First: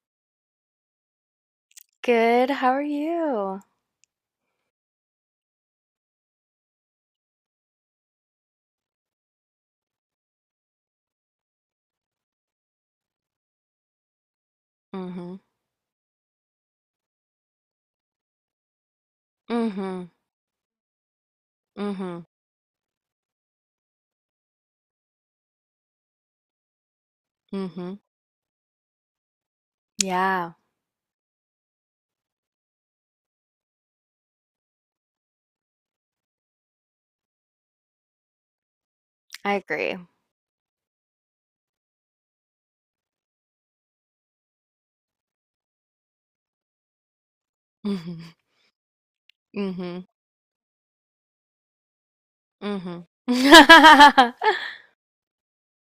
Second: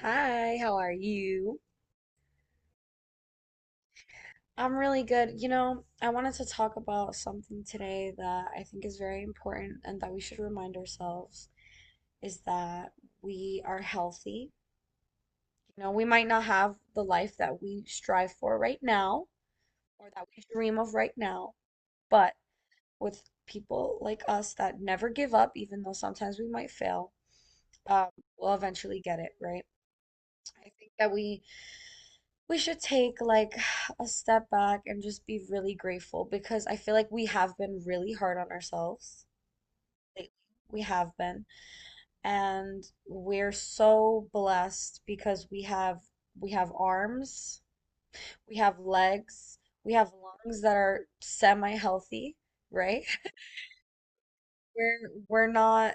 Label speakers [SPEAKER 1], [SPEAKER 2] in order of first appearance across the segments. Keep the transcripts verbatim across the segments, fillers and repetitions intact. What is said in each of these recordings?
[SPEAKER 1] Hi, how are you?
[SPEAKER 2] Good, how are you?
[SPEAKER 1] I'm really good. You know, I wanted to talk about something today that I think is very important and that we should remind ourselves is that we are healthy.
[SPEAKER 2] Mhm.
[SPEAKER 1] You know, we might not have the life that we strive for right now
[SPEAKER 2] Mhm.
[SPEAKER 1] or that we dream of right now,
[SPEAKER 2] Mhm.
[SPEAKER 1] but with people like us that never give up, even though sometimes we might fail,
[SPEAKER 2] Mhm.
[SPEAKER 1] um, we'll eventually get it, right?
[SPEAKER 2] Yeah,
[SPEAKER 1] I think that we we should take like a step back and just be really grateful because I feel like we have been really hard on ourselves
[SPEAKER 2] I agree.
[SPEAKER 1] lately. We have been. And we're so blessed because we have we have arms,
[SPEAKER 2] Mhm.
[SPEAKER 1] we have legs, we
[SPEAKER 2] Mhm.
[SPEAKER 1] have lungs that are semi-healthy, right?
[SPEAKER 2] Mhm.
[SPEAKER 1] We're we're not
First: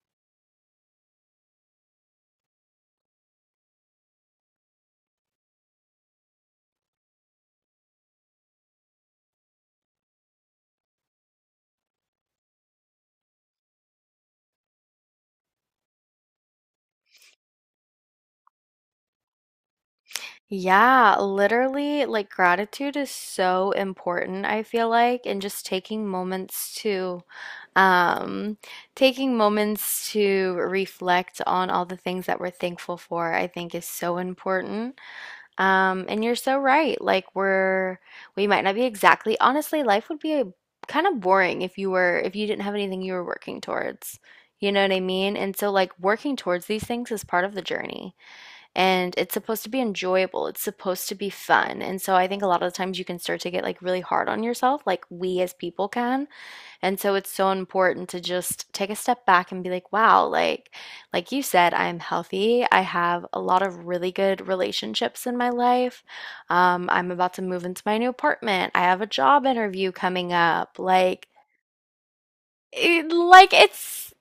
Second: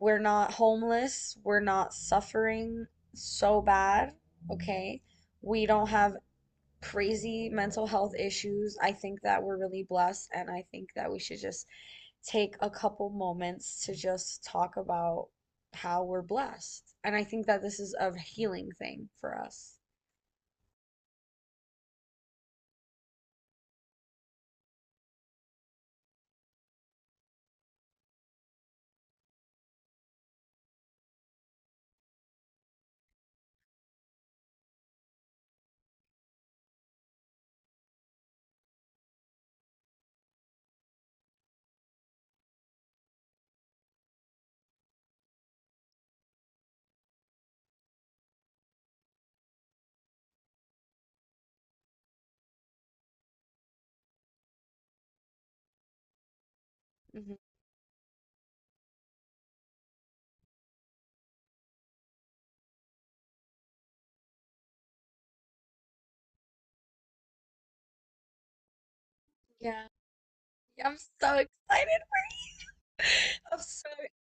[SPEAKER 1] we're not homeless, we're not suffering so bad, okay? We don't have crazy mental health issues. I think that we're really blessed, and I think that we should just take a couple moments to just talk about how we're blessed. And I think that this is a healing thing for us.
[SPEAKER 2] Yeah, literally, like gratitude is so important, I feel like, and just taking moments to um taking moments to reflect on all the things that we're thankful for, I think is so important. Um, and you're so right. Like we're we might not be exactly honestly, life would be a, kind of boring if you were if you didn't have anything you were working towards. You know what I mean? And so like working towards these things is part of the journey, and it's supposed to be enjoyable. It's supposed to be fun. And so I think a lot of the times you can start to get like really hard on yourself, like we as people can, and so it's
[SPEAKER 1] Mhm.
[SPEAKER 2] so important to just take a step back and be like, wow, like like you said, I'm healthy. I have a lot of really good relationships in my life. Um, I'm about to move into my new apartment. I have a job
[SPEAKER 1] Yeah.
[SPEAKER 2] interview coming up.
[SPEAKER 1] Yeah, I'm
[SPEAKER 2] Like
[SPEAKER 1] so excited.
[SPEAKER 2] it, like
[SPEAKER 1] I'm so
[SPEAKER 2] it's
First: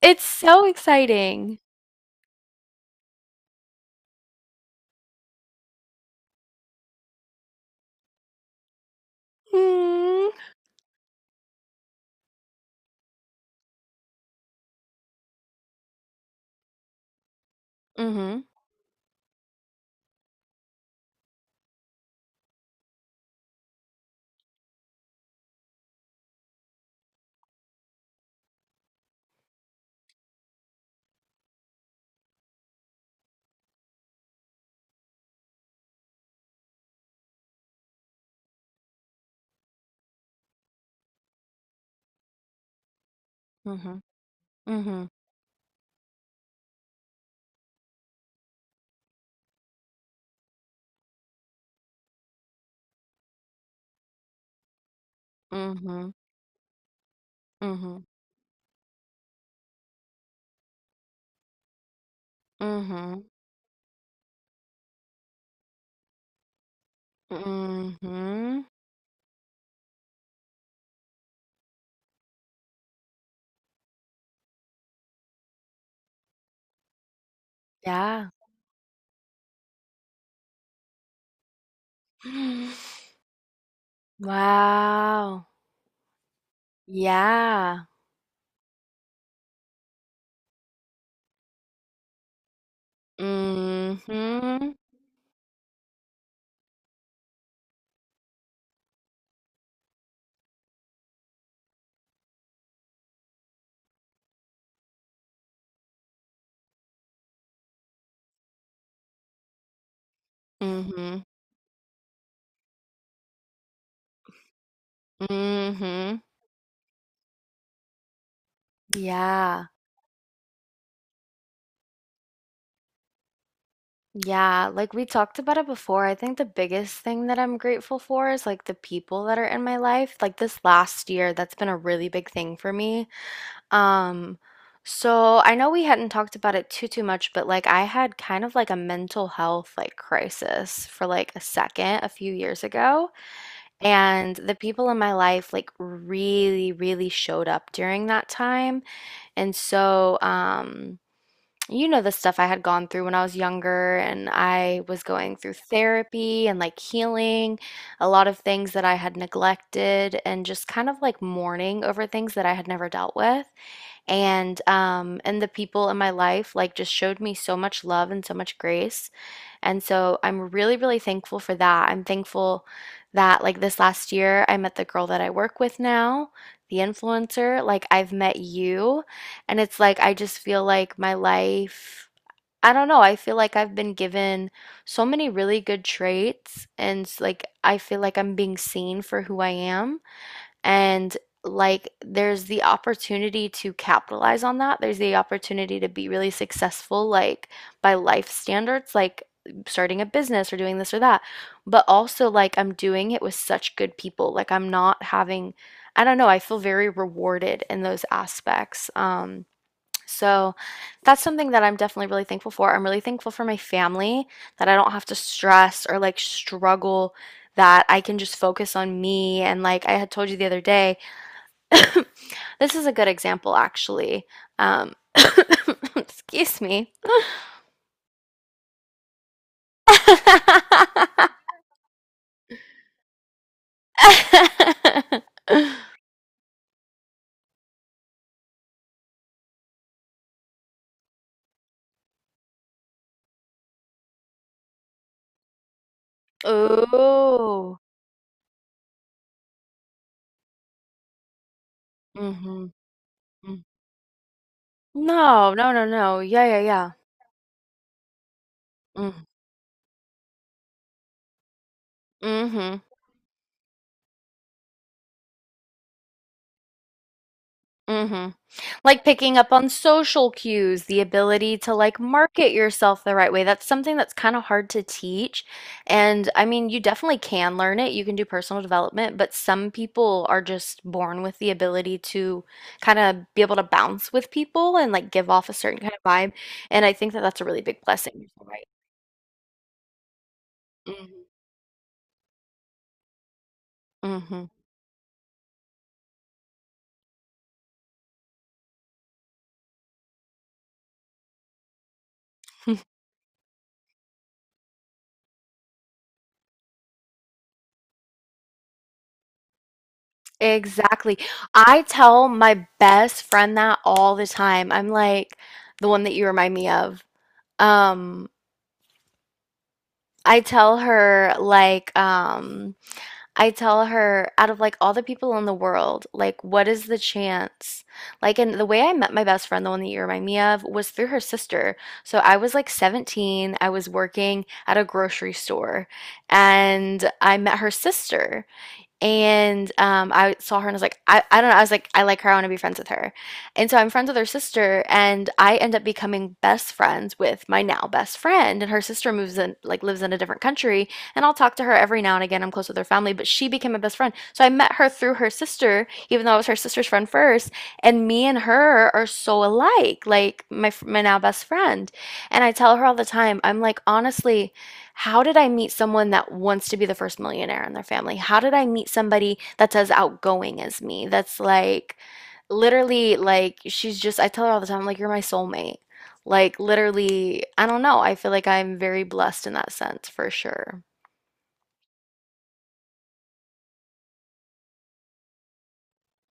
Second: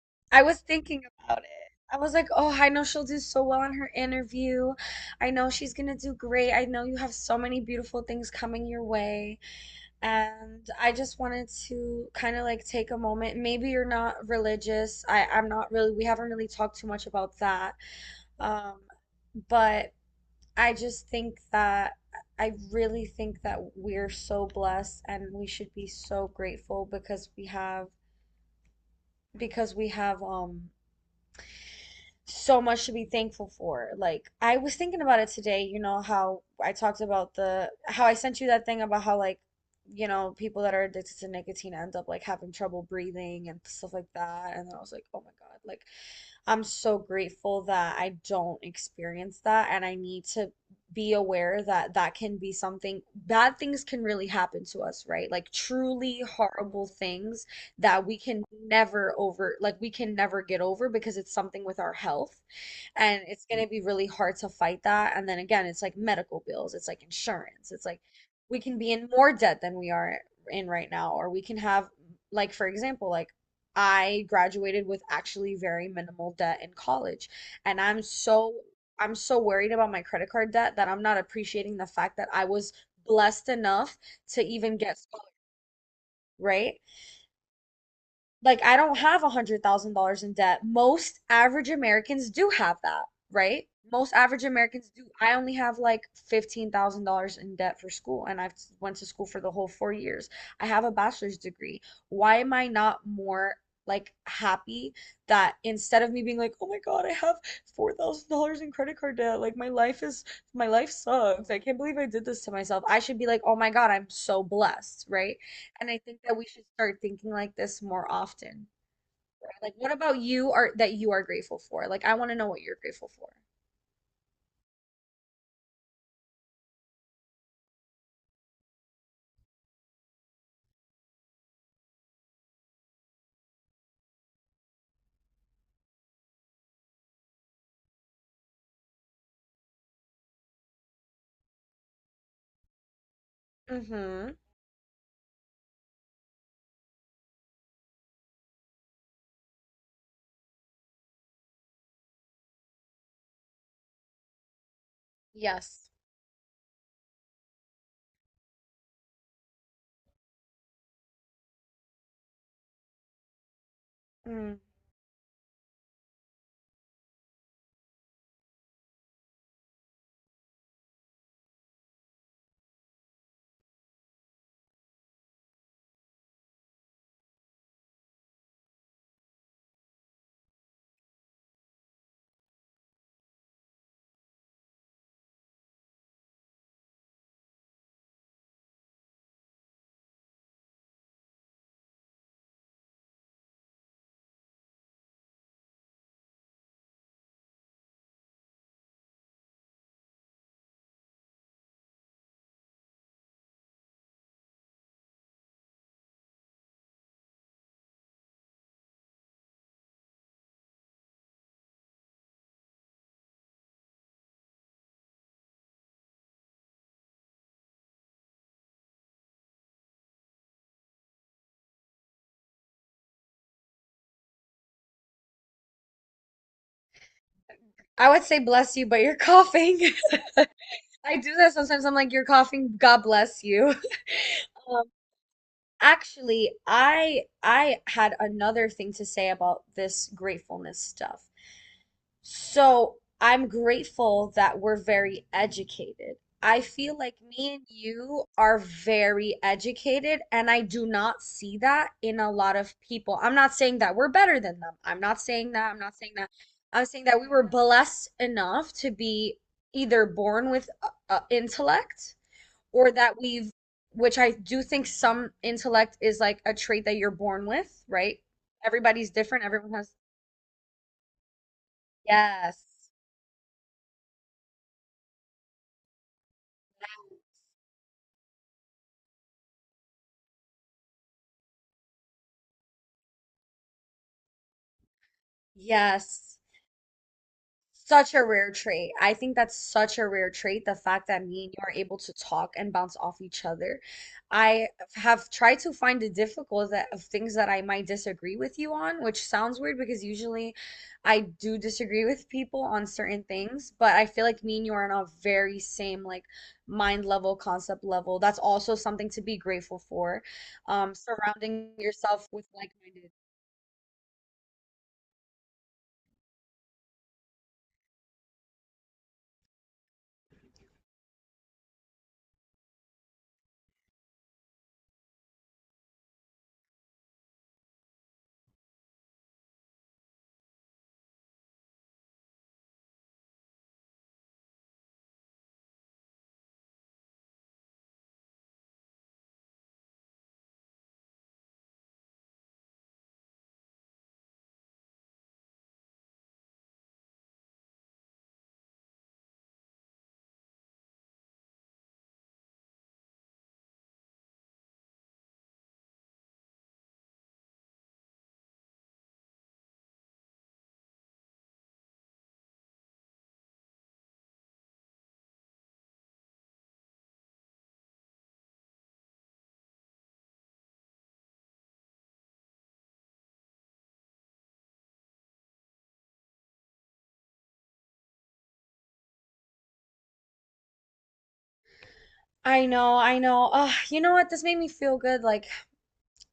[SPEAKER 2] it's
[SPEAKER 1] I was
[SPEAKER 2] so
[SPEAKER 1] thinking about it.
[SPEAKER 2] exciting.
[SPEAKER 1] I was like, oh, I know she'll do so well in her interview. I know she's gonna do great. I know you have so many beautiful things coming your way.
[SPEAKER 2] Mm.
[SPEAKER 1] And I just wanted to kind of like take a moment. Maybe you're not religious. I, I'm not really, we haven't really talked too much about that.
[SPEAKER 2] Mhm.
[SPEAKER 1] Um, but I just think that I really think that we're so blessed and we should be so grateful because we have because we have um so much to be thankful for. Like, I was thinking about it today, you know, how I talked about the, how I sent you that thing about how, like, you know, people that are addicted to nicotine end up like having trouble breathing and stuff
[SPEAKER 2] Mhm.
[SPEAKER 1] like that. And then I was like,
[SPEAKER 2] Mhm.
[SPEAKER 1] oh my God, like, I'm so grateful that I don't experience that. And I need to be aware that that can be something, bad things can really happen to us, right? Like,
[SPEAKER 2] Mhm.
[SPEAKER 1] truly horrible things
[SPEAKER 2] Mhm.
[SPEAKER 1] that we can never over, like, we can never get over because it's something with our health, and
[SPEAKER 2] Mhm.
[SPEAKER 1] it's going to be really hard to fight that. And then again, it's like medical bills, it's like insurance, it's like we
[SPEAKER 2] Mhm.
[SPEAKER 1] can be in more debt than we are in right now, or we can have, like, for example, like, I graduated with actually very minimal debt in college, and I'm
[SPEAKER 2] Yeah.
[SPEAKER 1] so I'm so worried about my credit card debt that I'm not appreciating the fact that I was blessed enough to even get scholar,
[SPEAKER 2] Wow.
[SPEAKER 1] right?
[SPEAKER 2] Yeah.
[SPEAKER 1] Like, I don't have a hundred thousand dollars in debt. Most average Americans do have that, right? Most average
[SPEAKER 2] Mhm.
[SPEAKER 1] Americans do. I only have like fifteen thousand dollars in debt for school, and I've went to school for the whole four years. I have a bachelor's degree. Why am I not more like happy, that instead of me being like, oh my God, I have four thousand dollars in credit card debt, like my life is my life
[SPEAKER 2] Mhm.
[SPEAKER 1] sucks. I can't believe I did this to myself. I should be like, oh my God, I'm so blessed, right? And I
[SPEAKER 2] Mhm.
[SPEAKER 1] think that we should start thinking like this more often, right?
[SPEAKER 2] Yeah.
[SPEAKER 1] Like, what about you are that you are grateful for? Like, I want to know what you're grateful for.
[SPEAKER 2] Yeah, like we talked about it before. I think the biggest thing that I'm grateful for is like the people that are in my life. Like this last year, that's been a really big thing for me. Um, so I know we hadn't talked about it too too much, but like I had kind of like a mental health like crisis for like a second a few years ago,
[SPEAKER 1] Mm-hmm.
[SPEAKER 2] and the people in my life like really really showed up during that time. And so, um, you know, the stuff I had gone through when I was younger, and I was going through
[SPEAKER 1] Yes.
[SPEAKER 2] therapy and like healing a lot of things that I had neglected, and just kind of like mourning over things that I had never dealt with. And
[SPEAKER 1] Mm.
[SPEAKER 2] um, and the people in my life like just showed me so much love and so much grace, and so I'm really, really thankful for that. I'm thankful that, like, this last year, I met the girl that I work with now, the influencer. Like, I've met you. And it's like, I just feel like my life, I don't know, I feel like I've been given so many really good traits. And, like, I feel like I'm being seen for who I am. And like, there's the opportunity to capitalize on that. There's the opportunity to be really successful, like by life standards, like starting a business or doing this or that. But also, like, I'm doing it with such good people. Like, I'm not having, I don't know, I feel very rewarded in those aspects. Um, so that's something that I'm definitely really thankful for. I'm really thankful for my family, that I don't have to stress or like struggle, that I can just focus on me. And like I had told you the other day, this is a good example actually. Um, excuse me.
[SPEAKER 1] I would say bless you, but you're coughing. I do that sometimes. I'm like, you're coughing. God bless you. Um, actually, I I had another thing to say about this gratefulness stuff. So I'm grateful that we're very educated. I feel like me and
[SPEAKER 2] Oh.
[SPEAKER 1] you are very educated, and I do not see that in a lot
[SPEAKER 2] Mm-hmm.
[SPEAKER 1] of people. I'm not
[SPEAKER 2] Mm.
[SPEAKER 1] saying that we're better than them. I'm not
[SPEAKER 2] No,
[SPEAKER 1] saying
[SPEAKER 2] no,
[SPEAKER 1] that. I'm
[SPEAKER 2] no,
[SPEAKER 1] not saying
[SPEAKER 2] no.
[SPEAKER 1] that.
[SPEAKER 2] Yeah, yeah,
[SPEAKER 1] I'm
[SPEAKER 2] yeah.
[SPEAKER 1] saying that we were blessed enough to
[SPEAKER 2] Mm-hmm.
[SPEAKER 1] be either born with uh, uh, intellect,
[SPEAKER 2] Mm-hmm.
[SPEAKER 1] or that we've, which I do think some intellect is like a trait that you're born with, right?
[SPEAKER 2] Mm-hmm. Like
[SPEAKER 1] Everybody's
[SPEAKER 2] picking
[SPEAKER 1] different.
[SPEAKER 2] up on
[SPEAKER 1] Everyone has,
[SPEAKER 2] social cues, the ability to like market
[SPEAKER 1] yes,
[SPEAKER 2] yourself the right way. That's something that's kind of hard to teach. And I mean, you definitely can learn it. You can do personal development, but some people are just born with the ability to kind of be able to bounce with people and like give off a certain kind of vibe.
[SPEAKER 1] yes.
[SPEAKER 2] And I think that that's a really big
[SPEAKER 1] Such a
[SPEAKER 2] blessing. So
[SPEAKER 1] rare
[SPEAKER 2] Right.
[SPEAKER 1] trait. I think that's such a rare trait, the fact that me and you are able to talk and bounce off each other.
[SPEAKER 2] Hmm.
[SPEAKER 1] I have tried to find the difficult that, of things that I might disagree with you on, which sounds weird because usually I do disagree with people
[SPEAKER 2] Hmm.
[SPEAKER 1] on certain things, but I feel like me and you are on a very same like mind level, concept level. That's also something to be grateful for. Um,
[SPEAKER 2] Exactly.
[SPEAKER 1] surrounding
[SPEAKER 2] I tell
[SPEAKER 1] yourself with
[SPEAKER 2] my
[SPEAKER 1] like-minded.
[SPEAKER 2] best friend that all the time. I'm like, the one that you remind me of. Um, I tell her like um I tell her out of like all the people in the world, like what is the chance? Like and the way I met my best friend, the one that you remind me of, was through her sister. So I was like seventeen, I was working at a grocery store and I met her sister, and um, I saw her and I was like, I, I don't know. I was like, I like her. I want to be friends with her. And so I'm friends with her sister, and I end up becoming best friends with my now best friend. And her sister moves in, like, lives in a different country. And I'll talk to her every now and again. I'm close with her family, but she became my best friend. So I met her through her sister, even though I was her sister's friend first. And me and her are so alike, like my, my now best friend. And I tell her all the time, I'm like, honestly, how did I meet someone that wants to be the first millionaire in their family? How did I meet somebody that's as outgoing as me? That's like literally like she's just I tell her all the time like you're my soulmate. Like literally, I don't know. I feel like I'm very blessed in that sense for sure.
[SPEAKER 1] I know, I know. Ugh, you know what? This made me feel good. Like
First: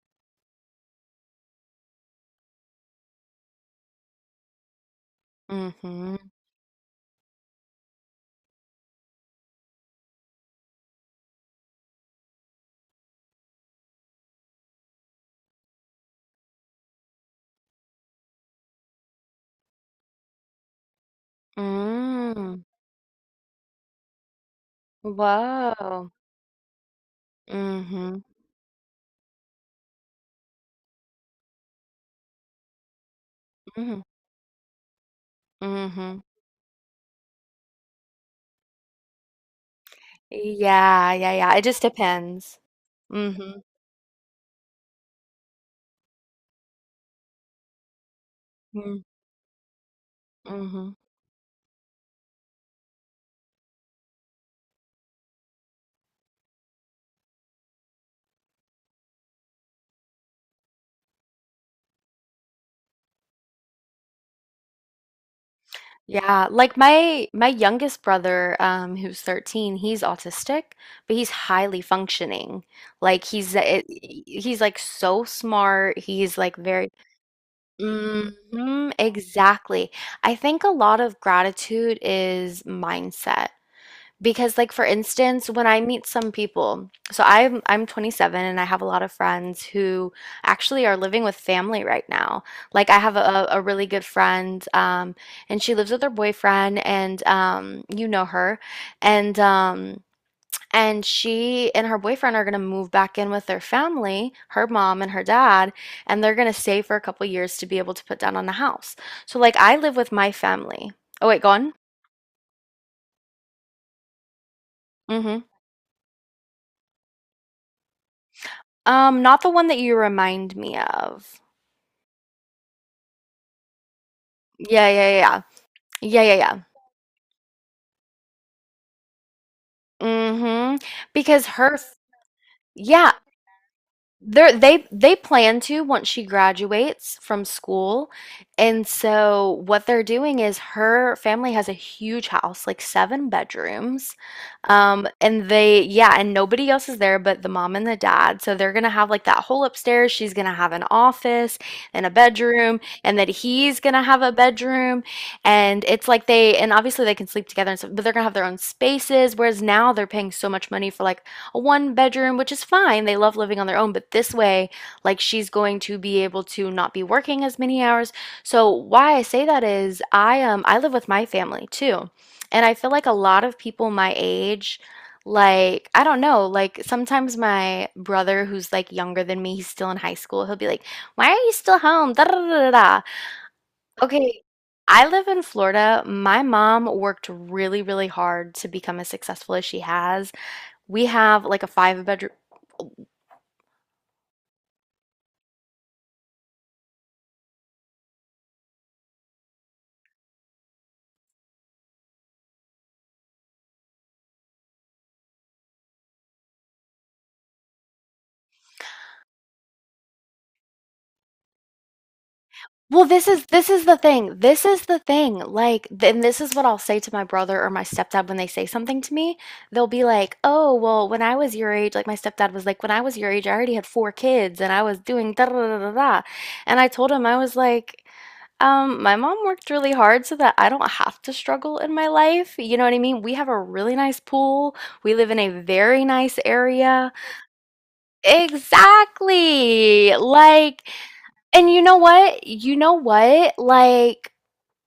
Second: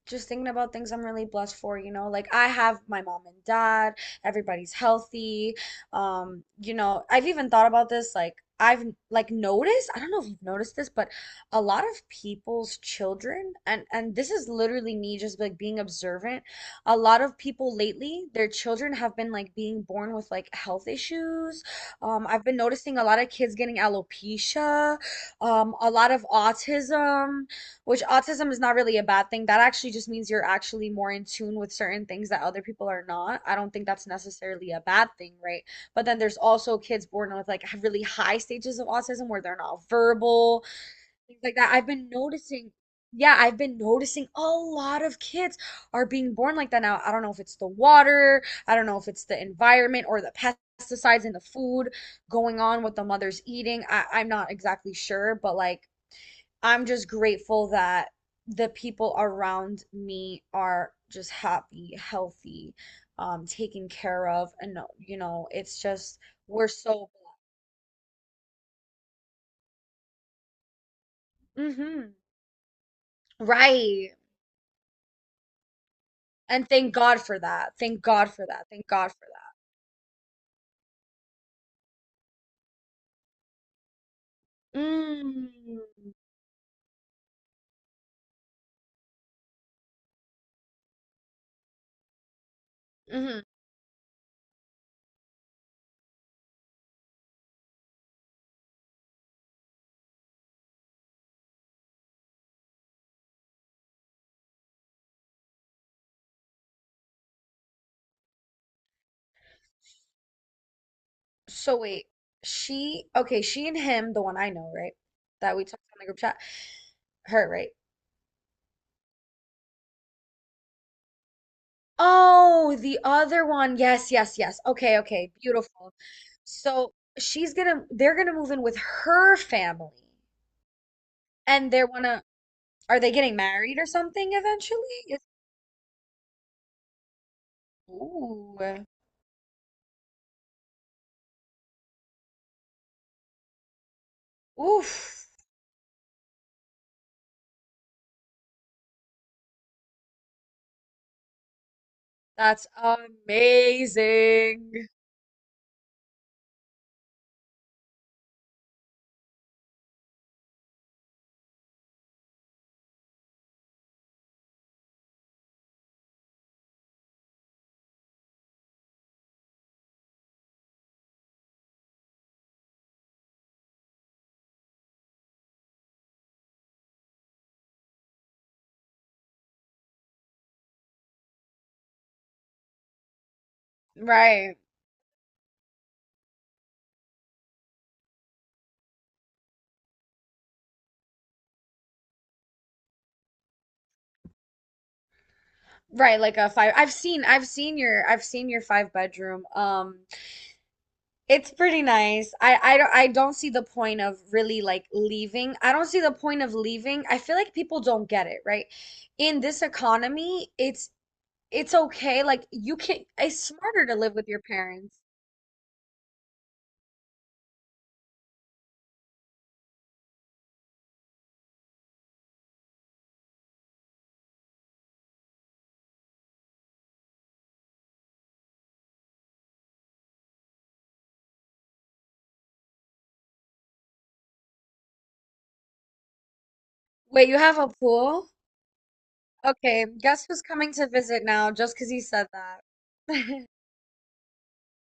[SPEAKER 1] just thinking about things I'm really blessed for, you know, like I have my mom and dad, everybody's healthy.
[SPEAKER 2] Mm-hmm.
[SPEAKER 1] Um, you know, I've even thought about this, like I've like noticed, I don't know if you've noticed this, but a lot of people's children, and and this is literally me just like being observant, a lot of people lately, their children have been like being born with like health issues. Um, I've been
[SPEAKER 2] Mm.
[SPEAKER 1] noticing a lot of kids getting alopecia, um, a
[SPEAKER 2] Whoa.
[SPEAKER 1] lot of autism, which
[SPEAKER 2] Mm-hmm.
[SPEAKER 1] autism is not really a bad thing. That actually just means you're actually more in tune with certain things that other people are not. I don't think
[SPEAKER 2] Mm-hmm.
[SPEAKER 1] that's necessarily a bad thing, right? But then
[SPEAKER 2] Mm-hmm.
[SPEAKER 1] there's also kids born with like really high stages of autism where they're not verbal,
[SPEAKER 2] Yeah, yeah,
[SPEAKER 1] things
[SPEAKER 2] yeah.
[SPEAKER 1] like
[SPEAKER 2] It
[SPEAKER 1] that.
[SPEAKER 2] just
[SPEAKER 1] I've been
[SPEAKER 2] depends.
[SPEAKER 1] noticing, yeah, I've
[SPEAKER 2] Mm-hmm.
[SPEAKER 1] been noticing a lot of kids are being born like that now. I don't know if it's the water, I don't know if it's the environment or the pest
[SPEAKER 2] Mm-hmm.
[SPEAKER 1] pesticides in the food going on, what the mother's eating. I, I'm not exactly sure, but like I'm just grateful that the people around me are just happy, healthy, um, taken care of, and no- you know, it's just
[SPEAKER 2] Yeah,
[SPEAKER 1] we're
[SPEAKER 2] like
[SPEAKER 1] so.
[SPEAKER 2] my my youngest brother, um, who's thirteen, he's autistic, but he's highly
[SPEAKER 1] Mhm.
[SPEAKER 2] functioning. Like he's it,
[SPEAKER 1] Right.
[SPEAKER 2] he's like so smart. He's like
[SPEAKER 1] And
[SPEAKER 2] very
[SPEAKER 1] thank God for that. Thank God for that. Thank
[SPEAKER 2] Mhm,
[SPEAKER 1] God for
[SPEAKER 2] exactly. I think a lot of gratitude is mindset. Because like
[SPEAKER 1] that.
[SPEAKER 2] for
[SPEAKER 1] Mm.
[SPEAKER 2] instance, when I meet some people, so I'm I'm twenty-seven and I have a lot of friends who actually are living with family right now. Like I have
[SPEAKER 1] Hmm.
[SPEAKER 2] a, a really good friend, um, and she lives with her boyfriend and um, you know her. And um and she and her boyfriend are gonna move back in with their family, her mom and her dad, and they're gonna stay for a couple years to be able to put down on the house. So like I live with my family. Oh wait, go on.
[SPEAKER 1] So wait, she, okay, she and him, the one I know, right?
[SPEAKER 2] Mm-hmm.
[SPEAKER 1] That we talked on the group chat. Her, right?
[SPEAKER 2] Um, not the one that you remind me of.
[SPEAKER 1] Oh, the other one. Yes, yes, yes.
[SPEAKER 2] Yeah,
[SPEAKER 1] Okay,
[SPEAKER 2] yeah,
[SPEAKER 1] okay.
[SPEAKER 2] yeah.
[SPEAKER 1] Beautiful.
[SPEAKER 2] Yeah, yeah, yeah.
[SPEAKER 1] So she's gonna, they're gonna move in with her family,
[SPEAKER 2] mm Mhm. Because
[SPEAKER 1] and
[SPEAKER 2] her
[SPEAKER 1] they
[SPEAKER 2] f
[SPEAKER 1] wanna, are they
[SPEAKER 2] yeah.
[SPEAKER 1] getting married or something
[SPEAKER 2] They're, they
[SPEAKER 1] eventually? Is,
[SPEAKER 2] they plan to once she graduates from school.
[SPEAKER 1] ooh,
[SPEAKER 2] And so what they're doing is her family has a huge house, like seven bedrooms. Um,
[SPEAKER 1] oof,
[SPEAKER 2] and they, yeah, and nobody else is there but the mom and the dad. So they're gonna have like that whole upstairs. She's gonna have an office and a
[SPEAKER 1] that's
[SPEAKER 2] bedroom, and then he's gonna have a
[SPEAKER 1] amazing.
[SPEAKER 2] bedroom. And it's like they, and obviously they can sleep together and stuff, but they're gonna have their own spaces. Whereas now they're paying so much money for like a one bedroom, which is fine. They love living on their own, but this way, like she's going to be able to not be working as many hours. So why I say that is I um I live with my family too. And I feel like a lot of people my age like I don't know, like sometimes my brother who's like younger than me, he's still in high school, he'll be like, "Why are you still home?" Da, da, da, da, da. Okay,
[SPEAKER 1] Right,
[SPEAKER 2] I live in Florida. My mom worked really, really hard to become as successful as she has. We have like a five bedroom.
[SPEAKER 1] right. Like a five. I've seen, I've seen your, I've seen your five bedroom. Um, It's pretty nice. I I don't I don't see the point of really like leaving. I don't see the point of leaving. I feel like people don't get it, right? In this economy, it's it's okay. Like you can,
[SPEAKER 2] Well, this
[SPEAKER 1] it's
[SPEAKER 2] is this
[SPEAKER 1] smarter
[SPEAKER 2] is
[SPEAKER 1] to
[SPEAKER 2] the
[SPEAKER 1] live with your
[SPEAKER 2] thing. This is
[SPEAKER 1] parents.
[SPEAKER 2] the thing. Like, th- and this is what I'll say to my brother or my stepdad when they say something to me. They'll be like, "Oh, well, when I was your age, like my stepdad was like, when I was your age, I already had four kids and I was doing da da da da da." And I told him I was like, um, my mom worked really hard so that I don't have to struggle in my life. You know what I mean? We have a really nice pool. We live in a very nice area.
[SPEAKER 1] Wait, you have a pool? Okay,
[SPEAKER 2] Exactly.
[SPEAKER 1] guess who's coming to
[SPEAKER 2] Like
[SPEAKER 1] visit now just
[SPEAKER 2] and you
[SPEAKER 1] 'cause he
[SPEAKER 2] know
[SPEAKER 1] said
[SPEAKER 2] what?
[SPEAKER 1] that.
[SPEAKER 2] You know what? Like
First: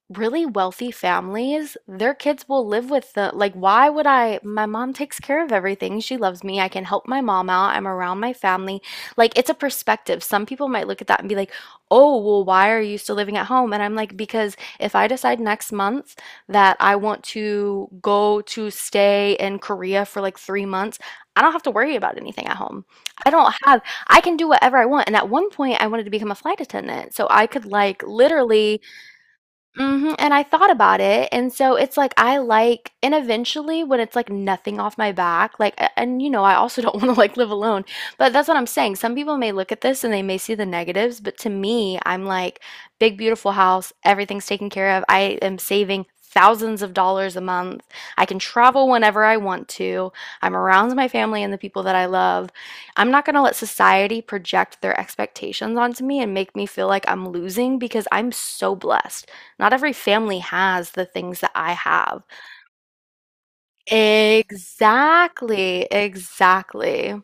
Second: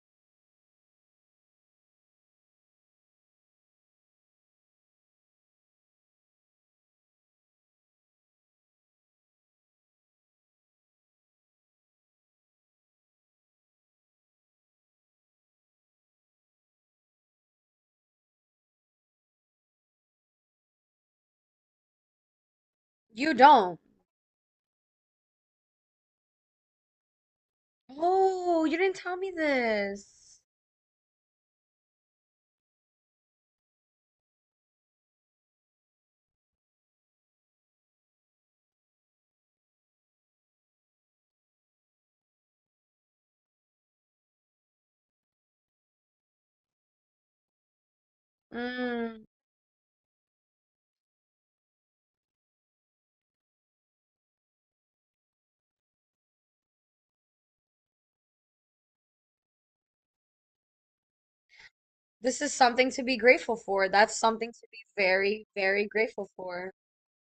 [SPEAKER 2] really wealthy families, their kids will live with the like why would I my mom takes care of everything. She loves me. I can help my mom out. I'm around my family. Like it's a perspective. Some people might look at that and be like, "Oh, well why are you still living at home?" And I'm like, "Because if I decide next month that I want to go to stay in Korea for like three months, I don't have to worry about anything at home. I
[SPEAKER 1] You
[SPEAKER 2] don't
[SPEAKER 1] don't.
[SPEAKER 2] have I can do whatever I want." And at one point I wanted to become a flight attendant. So I could like
[SPEAKER 1] Oh, you
[SPEAKER 2] literally
[SPEAKER 1] didn't tell me
[SPEAKER 2] Mhm, and
[SPEAKER 1] this.
[SPEAKER 2] I thought about it, and so it's like I like and eventually when it's like nothing off my back, like a- and you know, I also don't want to like live alone. But that's what I'm saying. Some people may look at this and they may see the negatives, but to me, I'm like big beautiful house, everything's taken care of. I am saving thousands of dollars a month. I can travel whenever
[SPEAKER 1] Mm,
[SPEAKER 2] I want to. I'm around my family and the people that I love. I'm not going to let society project their expectations onto me and make me feel like I'm losing because I'm so blessed. Not every family has the things that I have.
[SPEAKER 1] this is something to be grateful for. That's something to be very,
[SPEAKER 2] Exactly,
[SPEAKER 1] very grateful for.
[SPEAKER 2] exactly.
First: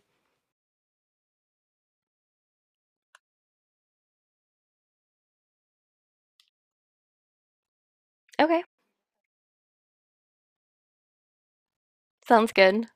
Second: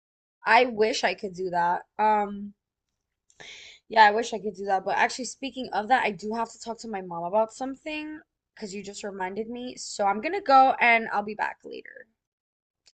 [SPEAKER 1] I wish I could do that. Um, yeah, I wish I could do that. But actually, speaking of that, I do have to talk to my mom about something
[SPEAKER 2] Okay,
[SPEAKER 1] because you just reminded me. So I'm gonna go and I'll be back later.
[SPEAKER 2] sounds good.